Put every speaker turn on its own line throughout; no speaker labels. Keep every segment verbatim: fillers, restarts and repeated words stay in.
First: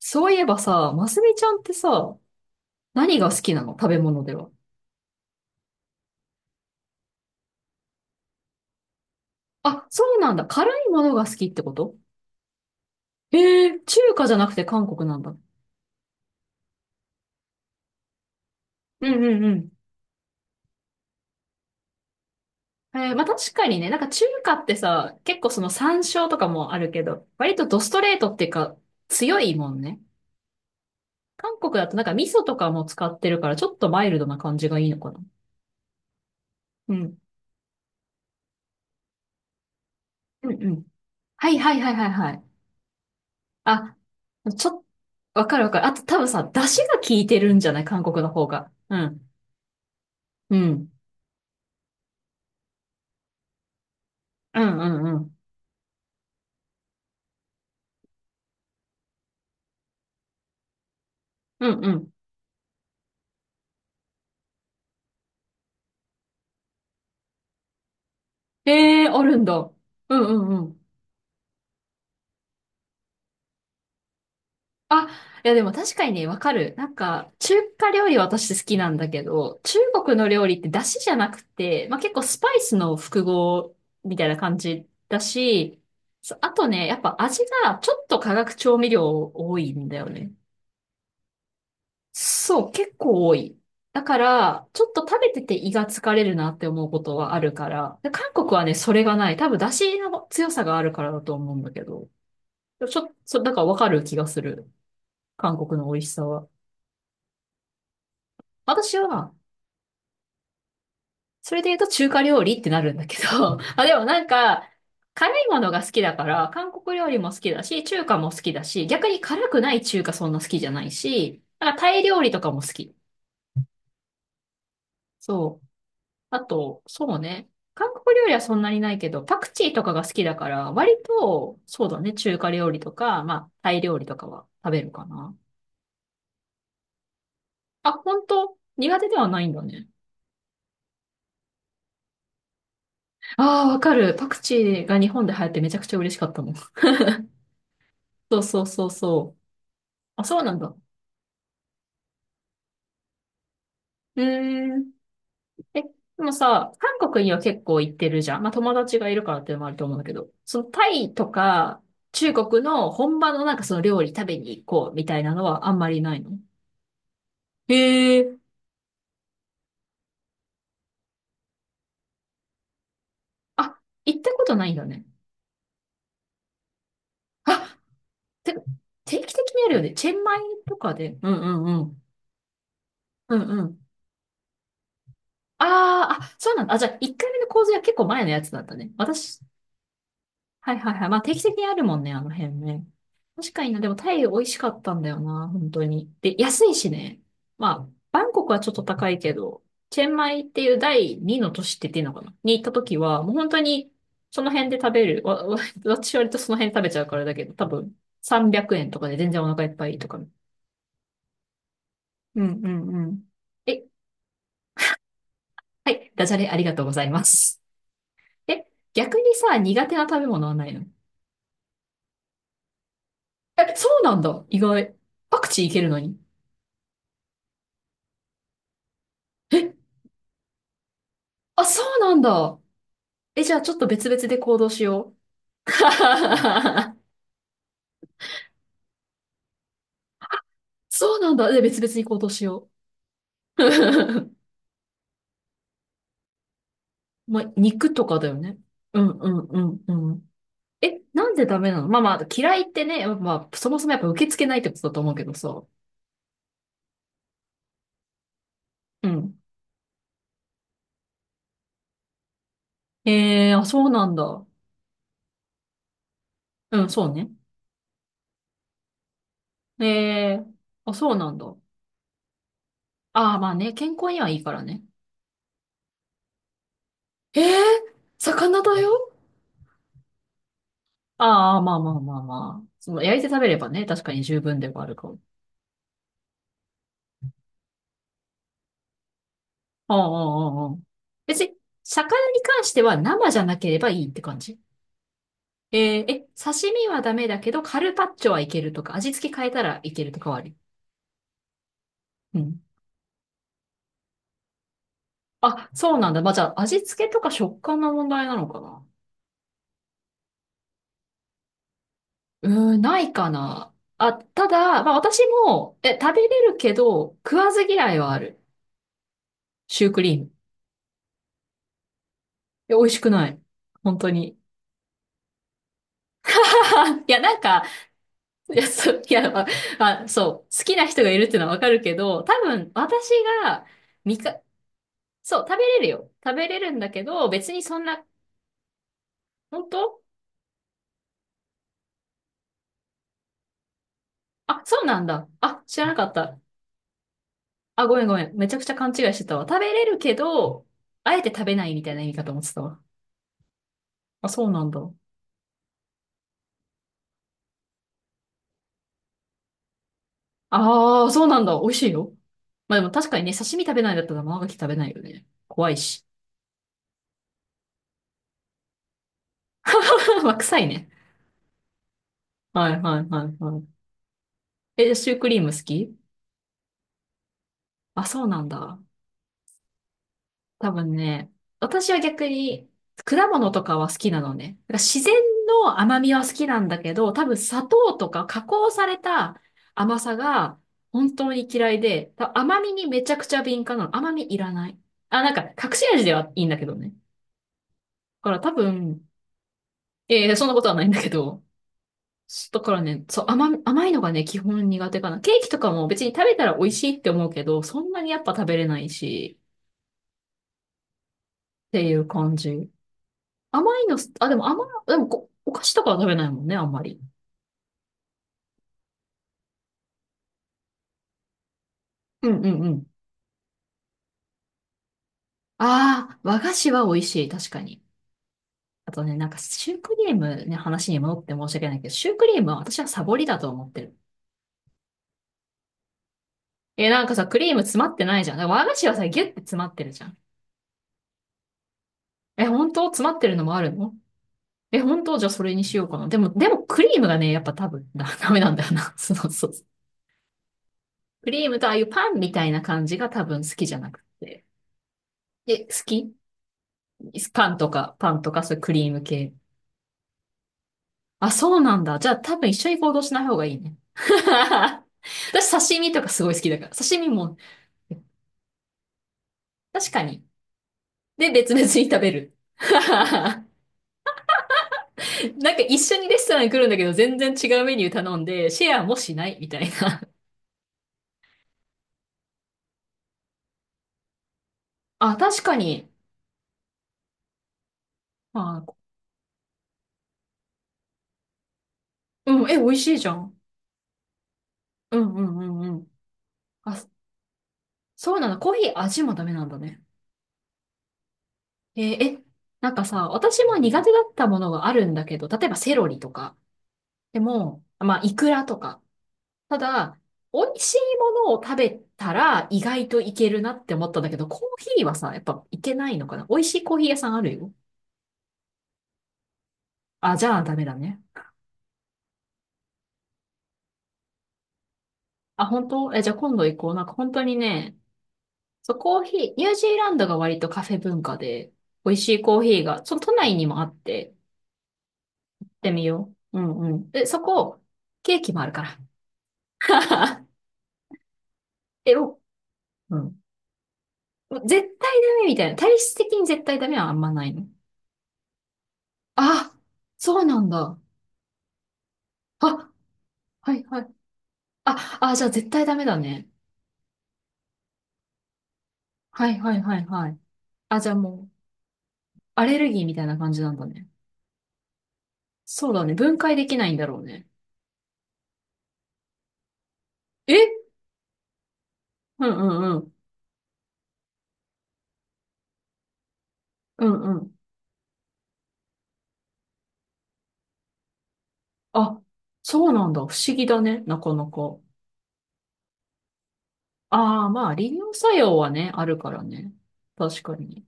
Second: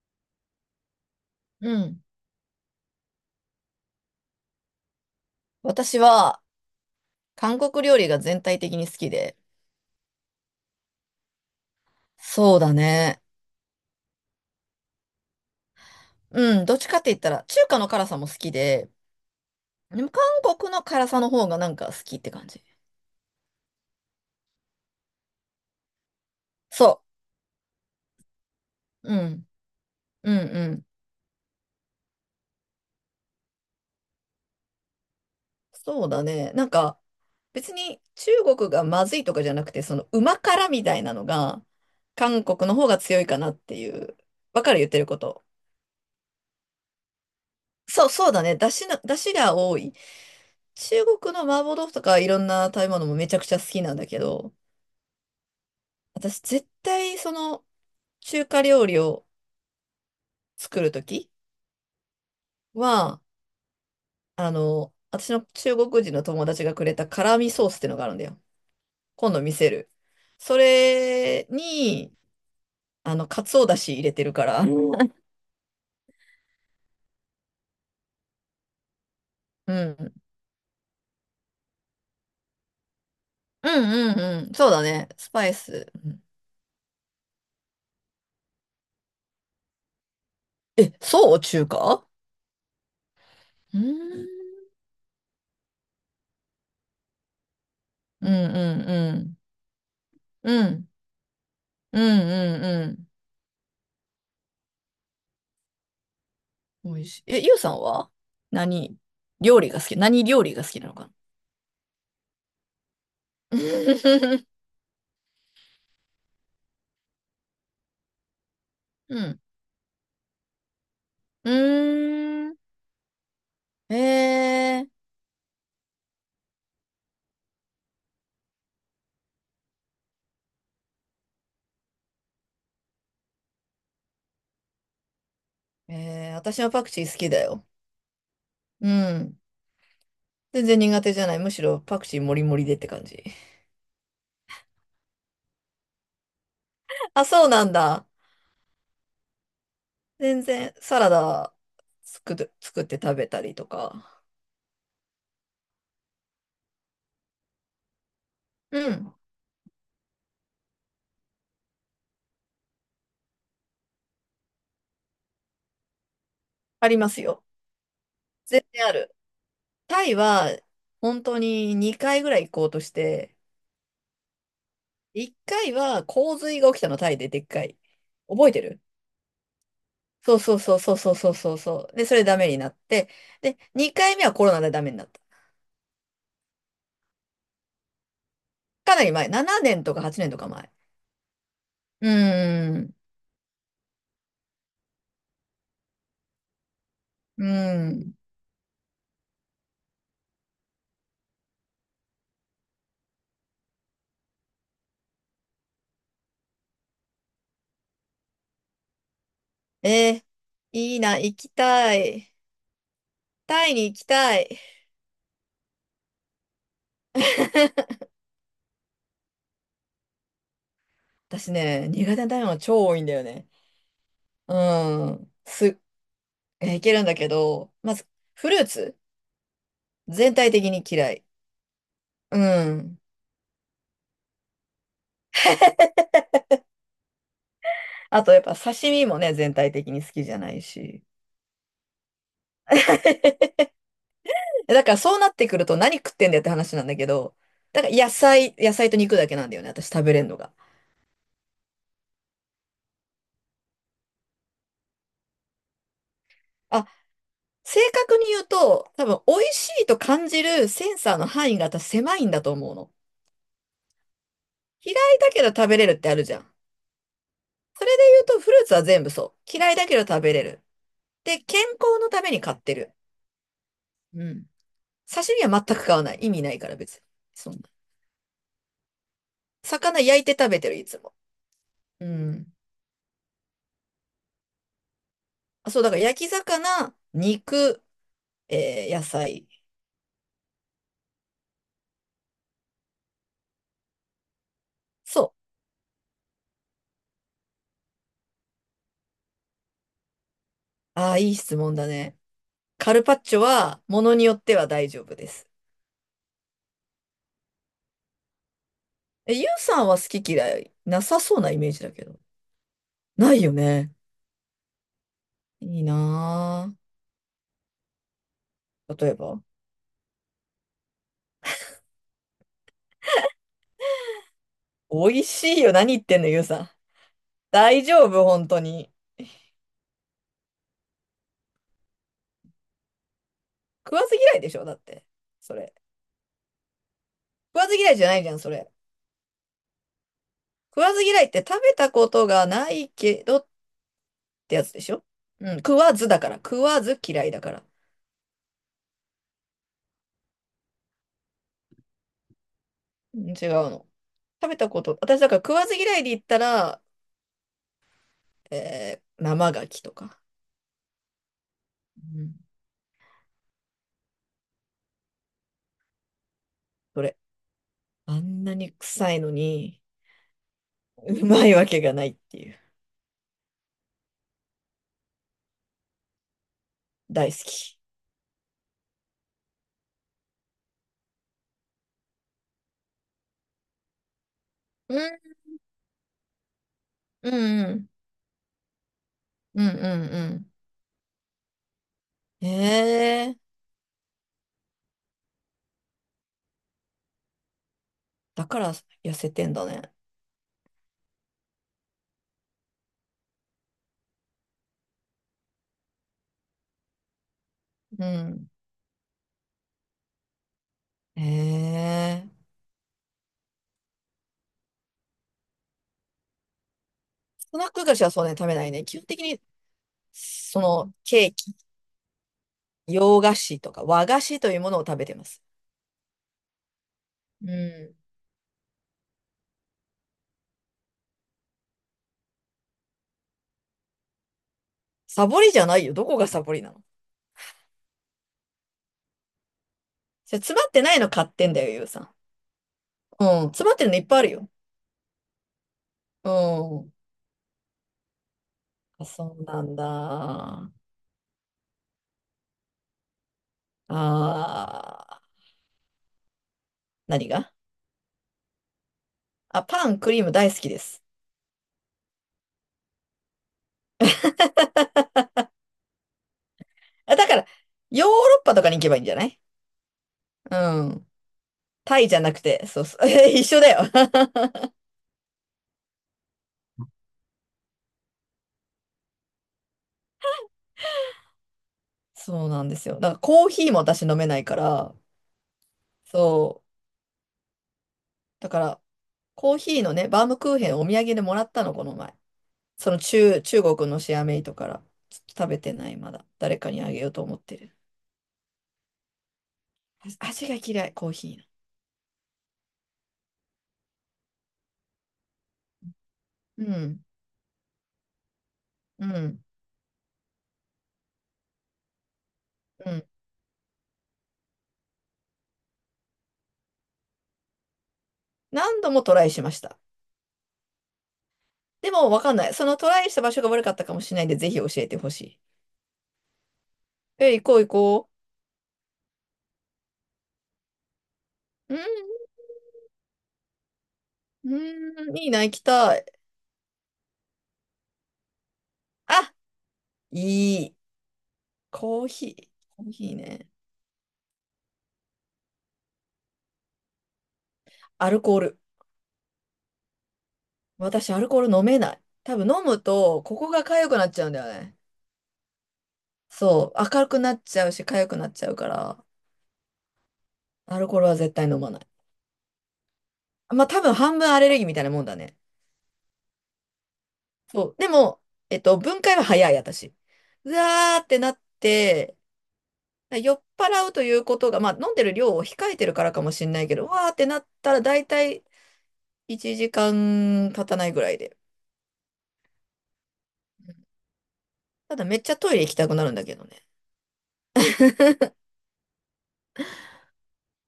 そういえばさ、ますみちゃんっ
う
て
ん。
さ、何が好きなの？食べ物では。
私は韓国料理が全体的に好きで。
あ、そうなんだ。辛いものが好きってこと？
そうだね。
ええー、中華じゃなくて韓国なんだ。
うん。どっちかって言ったら、中華の辛さも好きで、
うんうんうん。
でも韓国の辛さの方がなんか好きって感じ。
えー、まあ確かにね、なんか中華ってさ、結構その山椒とかもあるけ
そ
ど、割とドストレートっていうか、
う。う
強
ん。
いもんね。
うんうん。
韓国だとなんか味噌とかも使ってるから、ちょっとマイルドな感じがいいのかな。
そうだね。なん
う
か、
ん。
別に中国がまずいとかじゃなくて、その旨
うんう
辛み
ん。
たいなの
はい
が、
はいはいはいはい。
韓国の方が強いかなってい
あ、
う。わ
ち
かる、
ょっと、
言ってること。
わかるわかる。あと多分さ、出汁が効いてるんじゃない？韓
そう、
国の
そうだ
方
ね。
が。
出汁
う
の、出
ん。
汁が多い。
うん。
中国の麻婆豆腐とかいろんな食べ物もめちゃくちゃ好きなんだけど、
うんうんうん。
私絶対その中華料理を作るとき
うんうん。
は、あの、私の中国人の友達がくれた辛味ソースってのがあるんだよ。
ええー、あ
今
る
度
ん
見せ
だ。
る。
うんう
そ
んうん。
れに、あの、かつおだし入れてるから。うん。
あ、いやでも確かにね、わかる。なんか、中華料理私好きなんだけど、
う
中
ん
国の料理って出汁じゃなくて、まあ、結構スパイスの複
う
合みたいな
んうん。
感
そうだ
じ
ね。
だ
スパイ
し、
ス。うん。
そうあとね、やっぱ味がちょっと化学調味料多いんだよね。
え、そう、中華。
そう、結構多い。
う
だか
ん。
ら、ちょっと食べてて胃が疲れるなって思うことはあるから。で、
うん
韓国はね、それ
う
がない。
ん
多分、出汁の強
うん。
さ
う
があ
ん。
るからだと思うんだけ
うん
ど。
う
ち
ん
ょ、そ、だからわかる気がする。韓国の美味しさは。
うん。美味しい。え、ゆうさんは
私
何
は、
料理が好き何料理が好きなのかな？
それで言うと中華料理ってなるんだけど。あ、でもなんか、辛いものが好きだから、韓国料理も好きだし、中華も好きだし、逆
う
に
ん。
辛くない中華そんな好きじゃないし、
う
なんかタイ料理と
ー
か
ん。
も好き。
ええ。
そう。あと、そうね。韓国料理はそんなにないけど、パクチーとかが好きだから、割と、そうだね、中華料理とか、まあ、タイ料理とかは食べるかな。
えー、私はパクチー好きだよ。
あ、本当？
う
苦手では
ん。
ないんだね。
全然苦手じゃない。むしろパクチーもりもりでって感じ。
ああ、わかる。パクチーが日本で流行ってめちゃくちゃ嬉しかったもん。
あ、そうなんだ。
そうそうそうそう。あ、そう
全
なん
然
だ。
サラダ作る、作って食べたりと
う
か。
ーん。え、でもさ、韓国には結構行ってるじゃん。まあ、友
う
達がい
ん。
るからっていうのもあると思うんだけど、そのタイとか、中国の本場のなんかその料理食べに行こうみたいなのはあんまりないの？
ありますよ。
へえ、
全然ある。タイは本当ににかいぐらい行こうとして、
あ、行ったことないんだね。
いっかいは洪水が起きたの、タイででっかい。
あ、
覚え
て、
てる？
定期的にあるよね。チェン
そ
マイ
うそうそ
と
うそ
か
うそう
で。う
そう
んう
そう
んう
そう。
ん。
で、それダメになって、
うん
で、
うん。
にかいめはコロナでダメになった。
あーあ、そうなんだ。あ、じゃあ、いっかいめの洪水は結構前のやつだったね。
かなり前。
私、
ななねんとかはちねんとか前。
はいはいはい。まあ定期的にあるもん
う
ね、あの辺
ー
ね。
ん。
確かにな、でもタイ美味しかったんだよな、本当に。で、安いしね。
う
まあ、
ーん。
バンコクはちょっと高いけど、チェンマイっていう第二の都市って言っていいのかな？に行った時は、もう本当にその辺で食べる。わ、わ私割とその辺で食べちゃうからだけど、多分さんびゃくえんとかで全然お腹いっぱいとか。う
えー、
ん
いいな、行きたい。
うんうん。
タイ
え、
に行きたい。
はい、ダジャレありがとうございます。え、逆にさ、苦手な食べ物はないの？
私ね、苦手な食べ物超多いんだよね。
え、そうなんだ。
う
意外。
ーん。
パクチー
す、
いけるのに。
えー、いけるんだけど、まず、フルーツ全体的に嫌い。
あ、そうなん
う
だ。
ん。
え、じゃあちょっと別々で行動しよう。
あと、やっぱ刺身もね、全体的に好きじゃないし。
そうなんだ。で、別々に行動しよ う。
え、だからそうなってくると何食ってんだよって話なんだけど、
まあ、
だか
肉
ら
と
野
かだよ
菜、
ね。
野菜と
うん
肉だ
う
けな
ん
んだよね、私
う
食
んう
べれん
ん。
のが。
え、なんでダメなの？まあまあ、嫌いってね、まあ、そもそもやっぱ受け付けないってことだと思うけどさ。
あ、正確に言うと、多
う
分、美
ん。
味しいと感じるセンサーの範囲が私狭いんだと思うの。
えー、あ、そうなんだ。
嫌いだけど食べれるってあるじゃん。
うん、そうね。
それで言うと、フルーツは全部そう。嫌いだけど食べ
え
れ
ー、
る。
あ、そうなん
で、
だ。
健康のために買ってる。
ああ、まあね、健康に
う
はいい
ん。
からね。
刺身は全く買わない。意味ないから別に。
えー、
そんな。
魚だよ？
魚焼いて食べてる、いつも。
ああ、まあまあ
う
まあ
ん。
まあ。その、焼いて食べればね、確かに十分ではあるかも。
あ、そう、だから焼き魚、肉、えー野菜。
うんうんうんうん。別に、魚に関しては生じゃなければいいって感じ？
そ
えーえ、刺身はダメだけど、カルパッチョはいけるとか、味付け変えたらいけるとかはあり？
う。ああ、いい質問だね。
うん。
カルパッチョは、ものによっては大丈夫です。
あ、そうなんだ。まあ、じゃあ、味付けとか食感の問題なのかな？
え、ゆうさんは好き嫌いなさそうなイメージだけど。
うーん、ないか
ないよ
な。
ね。
あ、ただ、まあ、私も、
いい
え、食べれるけ
な
ど、食わず嫌いはある。
ぁ。例えば。
シュークリーム。え、美味しくない。本当に。
美味しいよ。何言ってんの、ゆうさん。
いや、なんか、
大丈夫、本
い
当
や、
に。
そう、いや、まあ、まあそう、好きな人がいるっていうのはわかるけど、多分、私が、
食わず
み
嫌
か、
いでしょ、だって。
そう、
そ
食べ
れ。
れるよ。食べれるんだけど、別
食
に
わず
そん
嫌いじ
な、
ゃないじゃん、それ。
本当？
食わず嫌いって食べたことがないけどって
あ、
やつ
そ
で
う
し
な
ょ？
んだ。
うん。
あ、
食
知ら
わ
なか
ず
っ
だから。
た。
食わず嫌いだから。
あ、ごめんごめん。めちゃくちゃ勘違いしてたわ。食べれるけど、あえて食べないみたいな意味かと思ってたわ。
うん違うの。
あ、そ
食
う
べ
な
た
んだ。
こと。私だから食わず嫌いで言ったら、えー、生牡蠣とか。
ああ、そうなんだ。美味しいよ。
うん。
まあでも確かにね、刺身食べないんだったら生牡蠣食べないよね。怖いし。
それ。あんなに臭いのに。
まあ、臭いね。
うまいわけがないっていう。
はいはいはいはい。え、シュークリーム好き？
大好き。
あ、そうなんだ。多分ね、私は逆に果物とかは好きなのね。だから
う
自然
ん、
の甘みは好きなんだけど、多
う
分砂
ん、
糖とか加工された
うん、うん、う
甘さ
んう
が本当に嫌いで、多分
ん。へ
甘みにめちゃくち
え。
ゃ敏感なの。甘みいらない。あ、なんか隠し味ではいいんだけどね。だから
だ
多
から
分、
痩せてんだね。
えーそんなことはないんだけど、だからね、そう、甘、甘いのがね、基本苦手かな。ケーキとかも別に食べたら美味しいって思うけど、そんな
うん、
にやっぱ食
う
べれないし、
ん。
っ
へ
ていう感
え。
じ。甘いのす、あ、でも甘い、でもこ、お菓子とかは食べないもんね、あんまり。
スナック菓子はそうね、食べないね。基本的に、その、ケーキ、
うんうんうん。
洋菓子とか和菓子というものを食べてます。
ああ、和菓子は美味しい、
う
確かに。
ん。
あとね、なんかシュークリームね、話に戻って申し訳ないけど、シュークリームは私はサボりだと思ってる。
サボりじゃないよ。どこがサボりなの？
え、なんかさ、クリーム詰まってないじゃん。だから和菓子はさ、ギュッて詰まってるじゃん。
それ詰まってないの買ってんだよ、ゆうさん。
え、本当？詰まっ
う
てるの
ん、
もあ
詰
る
まってる
の？
のいっぱいあるよ。
え、本当？じゃあそれにしようかな。で
う
も、でもク
ん。
リームがね、やっぱ多分、だ、ダメなんだよな。
あ、
そうそう
そう
そう。
なんだ。あ
クリームとああいうパンみたいな感じが多分好きじゃなくて。
あ、
え、好き？
何が？
パンとか、パンとか、そういうクリーム系。
あ、パン、クリーム大好きです。
あ、そうなんだ。じゃあ多分一緒に行動しない方がいいね。私刺身とかすごい好きだから。刺身
あ、だ
も、
から、ヨーロッパとかに行けばいいんじゃない？
確かに。
うん。
で、別々に食
タイ
べ
じゃな
る。
くて、そう そう。一
な
緒だよ。
んか一緒にレストランに来るんだけど、全然違うメニュー頼んで、シェアもしないみたいな。
そうなんですよ。だからコーヒーも私飲めないから、
あ、確かに。
そう。
ま
だか
あ、
ら、コーヒーのね、バームクーヘンお土産でもらったの、この前。
うん、え、美味し
そ
い
の
じゃん。
中、中国のシェアメイトから。
うん
ち
う
ょっ
ん
と
う
食べ
ん
て
うん。
ない、まだ。誰か
あ、
にあげようと思ってる。
そうなんだ。コーヒー味もダメなんだね。
あ、味が嫌い、コーヒ
えーえ、なんかさ、私も苦手だったものがあるんだけど、例えばセロリとか。
ーの。うん、
でも、まあ、イクラとか。
うん、
ただ、美味しいものを食べたら意外
う
と
ん。
いけるなって思ったんだけど、コーヒーはさ、やっぱいけないのかな？美味しいコーヒー屋さんあるよ。
何度もトライしました。
あ、じゃあダメだね。
でも、わかんない。そのトライした場所が悪かったかもしれないんで、ぜひ教えてほしい。
あ、本当？え、じゃあ今度行こう。なんか本当
え、
に
行こう行
ね、
こ
そう、コーヒー、ニュージーランドが割とカフェ文化で、美味し
う。
いコーヒーが、その都内にもあって、
うん、うん、いいな、
行っ
行き
てみ
たい。
よう。うんうん。でそこ、ケーキもあるか
あ、
ら。
いい。
え、
コー
お、
ヒー。コー
う
ヒー
ん。
ね。
絶対ダメみたいな。体質的に絶対ダメはあんまないの？
アルコール。
あ、そうなんだ。
私、アルコール飲めない。多分飲
あ、
むと、ここ
は
が
いは
痒
い。
くなっちゃうんだよね。
あ、あ、じゃあ絶対ダメだね。
そう。明るくなっちゃうし、痒くなっちゃうから、
はいはいはいはい。
ア
あ、じ
ル
ゃあ
コールは
もう、
絶対飲まない。
アレルギーみたいな感じなんだ
まあ、多
ね。
分半分アレルギーみたいなもんだね。
そうだね。分解できないんだろうね。
そう。でも、えっと、分解は早い、私。う
え？
わーってなって、
うんうんうん。
酔っ払うということが、まあ、飲んでる量を控えてるからかもしれないけ
う
ど、うわーっ
んう
て
ん。
なったら、大体、いちじかん経たないぐらいで。
あ、そうなんだ。不思議だね。なかなか。
ただめっちゃトイレ行きたくなるんだけどね。
ああ、まあ、利尿作用はね、あるからね。確かに。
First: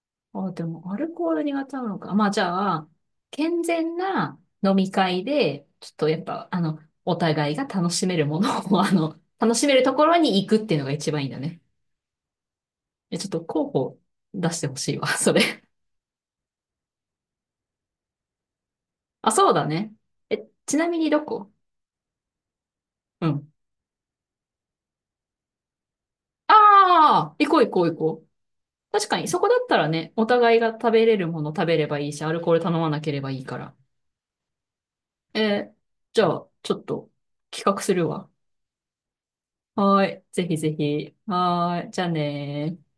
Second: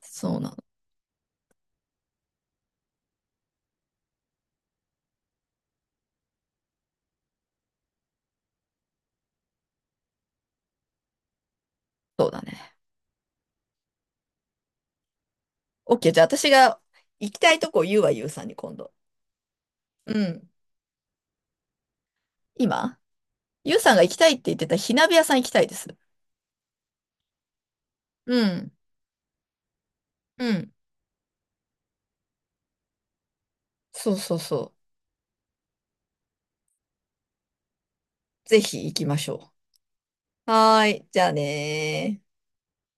そう
あ
な
あ、
の。
でも、アルコール苦手なのか。まあ、じゃあ、健全な飲み会で、ちょっとやっぱ、あの、お互いが楽しめるものを、あの、楽しめるところに行くっていうのが一番いいんだね。
そうだね。
え、ちょっと候補出してほしいわ、それ。
オーケー。じゃあ私が行きたいとこ言うわ、ゆうさんに今度。
あ、そうだね。
う
え、
ん。
ちなみにどこ？
今
うん。
ゆうさんが行きたいって言ってた火鍋屋さん行きたいです。
ああ、行こう行こう行こ
う
う。
ん。
確かに、そこだったらね、お
う
互いが
ん。
食べれるもの食べればいいし、アルコール頼まなければいいから。
そうそうそ
えー、じゃあ、ちょっと企画するわ。
う。ぜひ行きましょ
はーい。ぜ
う。
ひぜ
はーい。
ひ。
じゃあ
はーい。じゃあ
ねー。
ねー。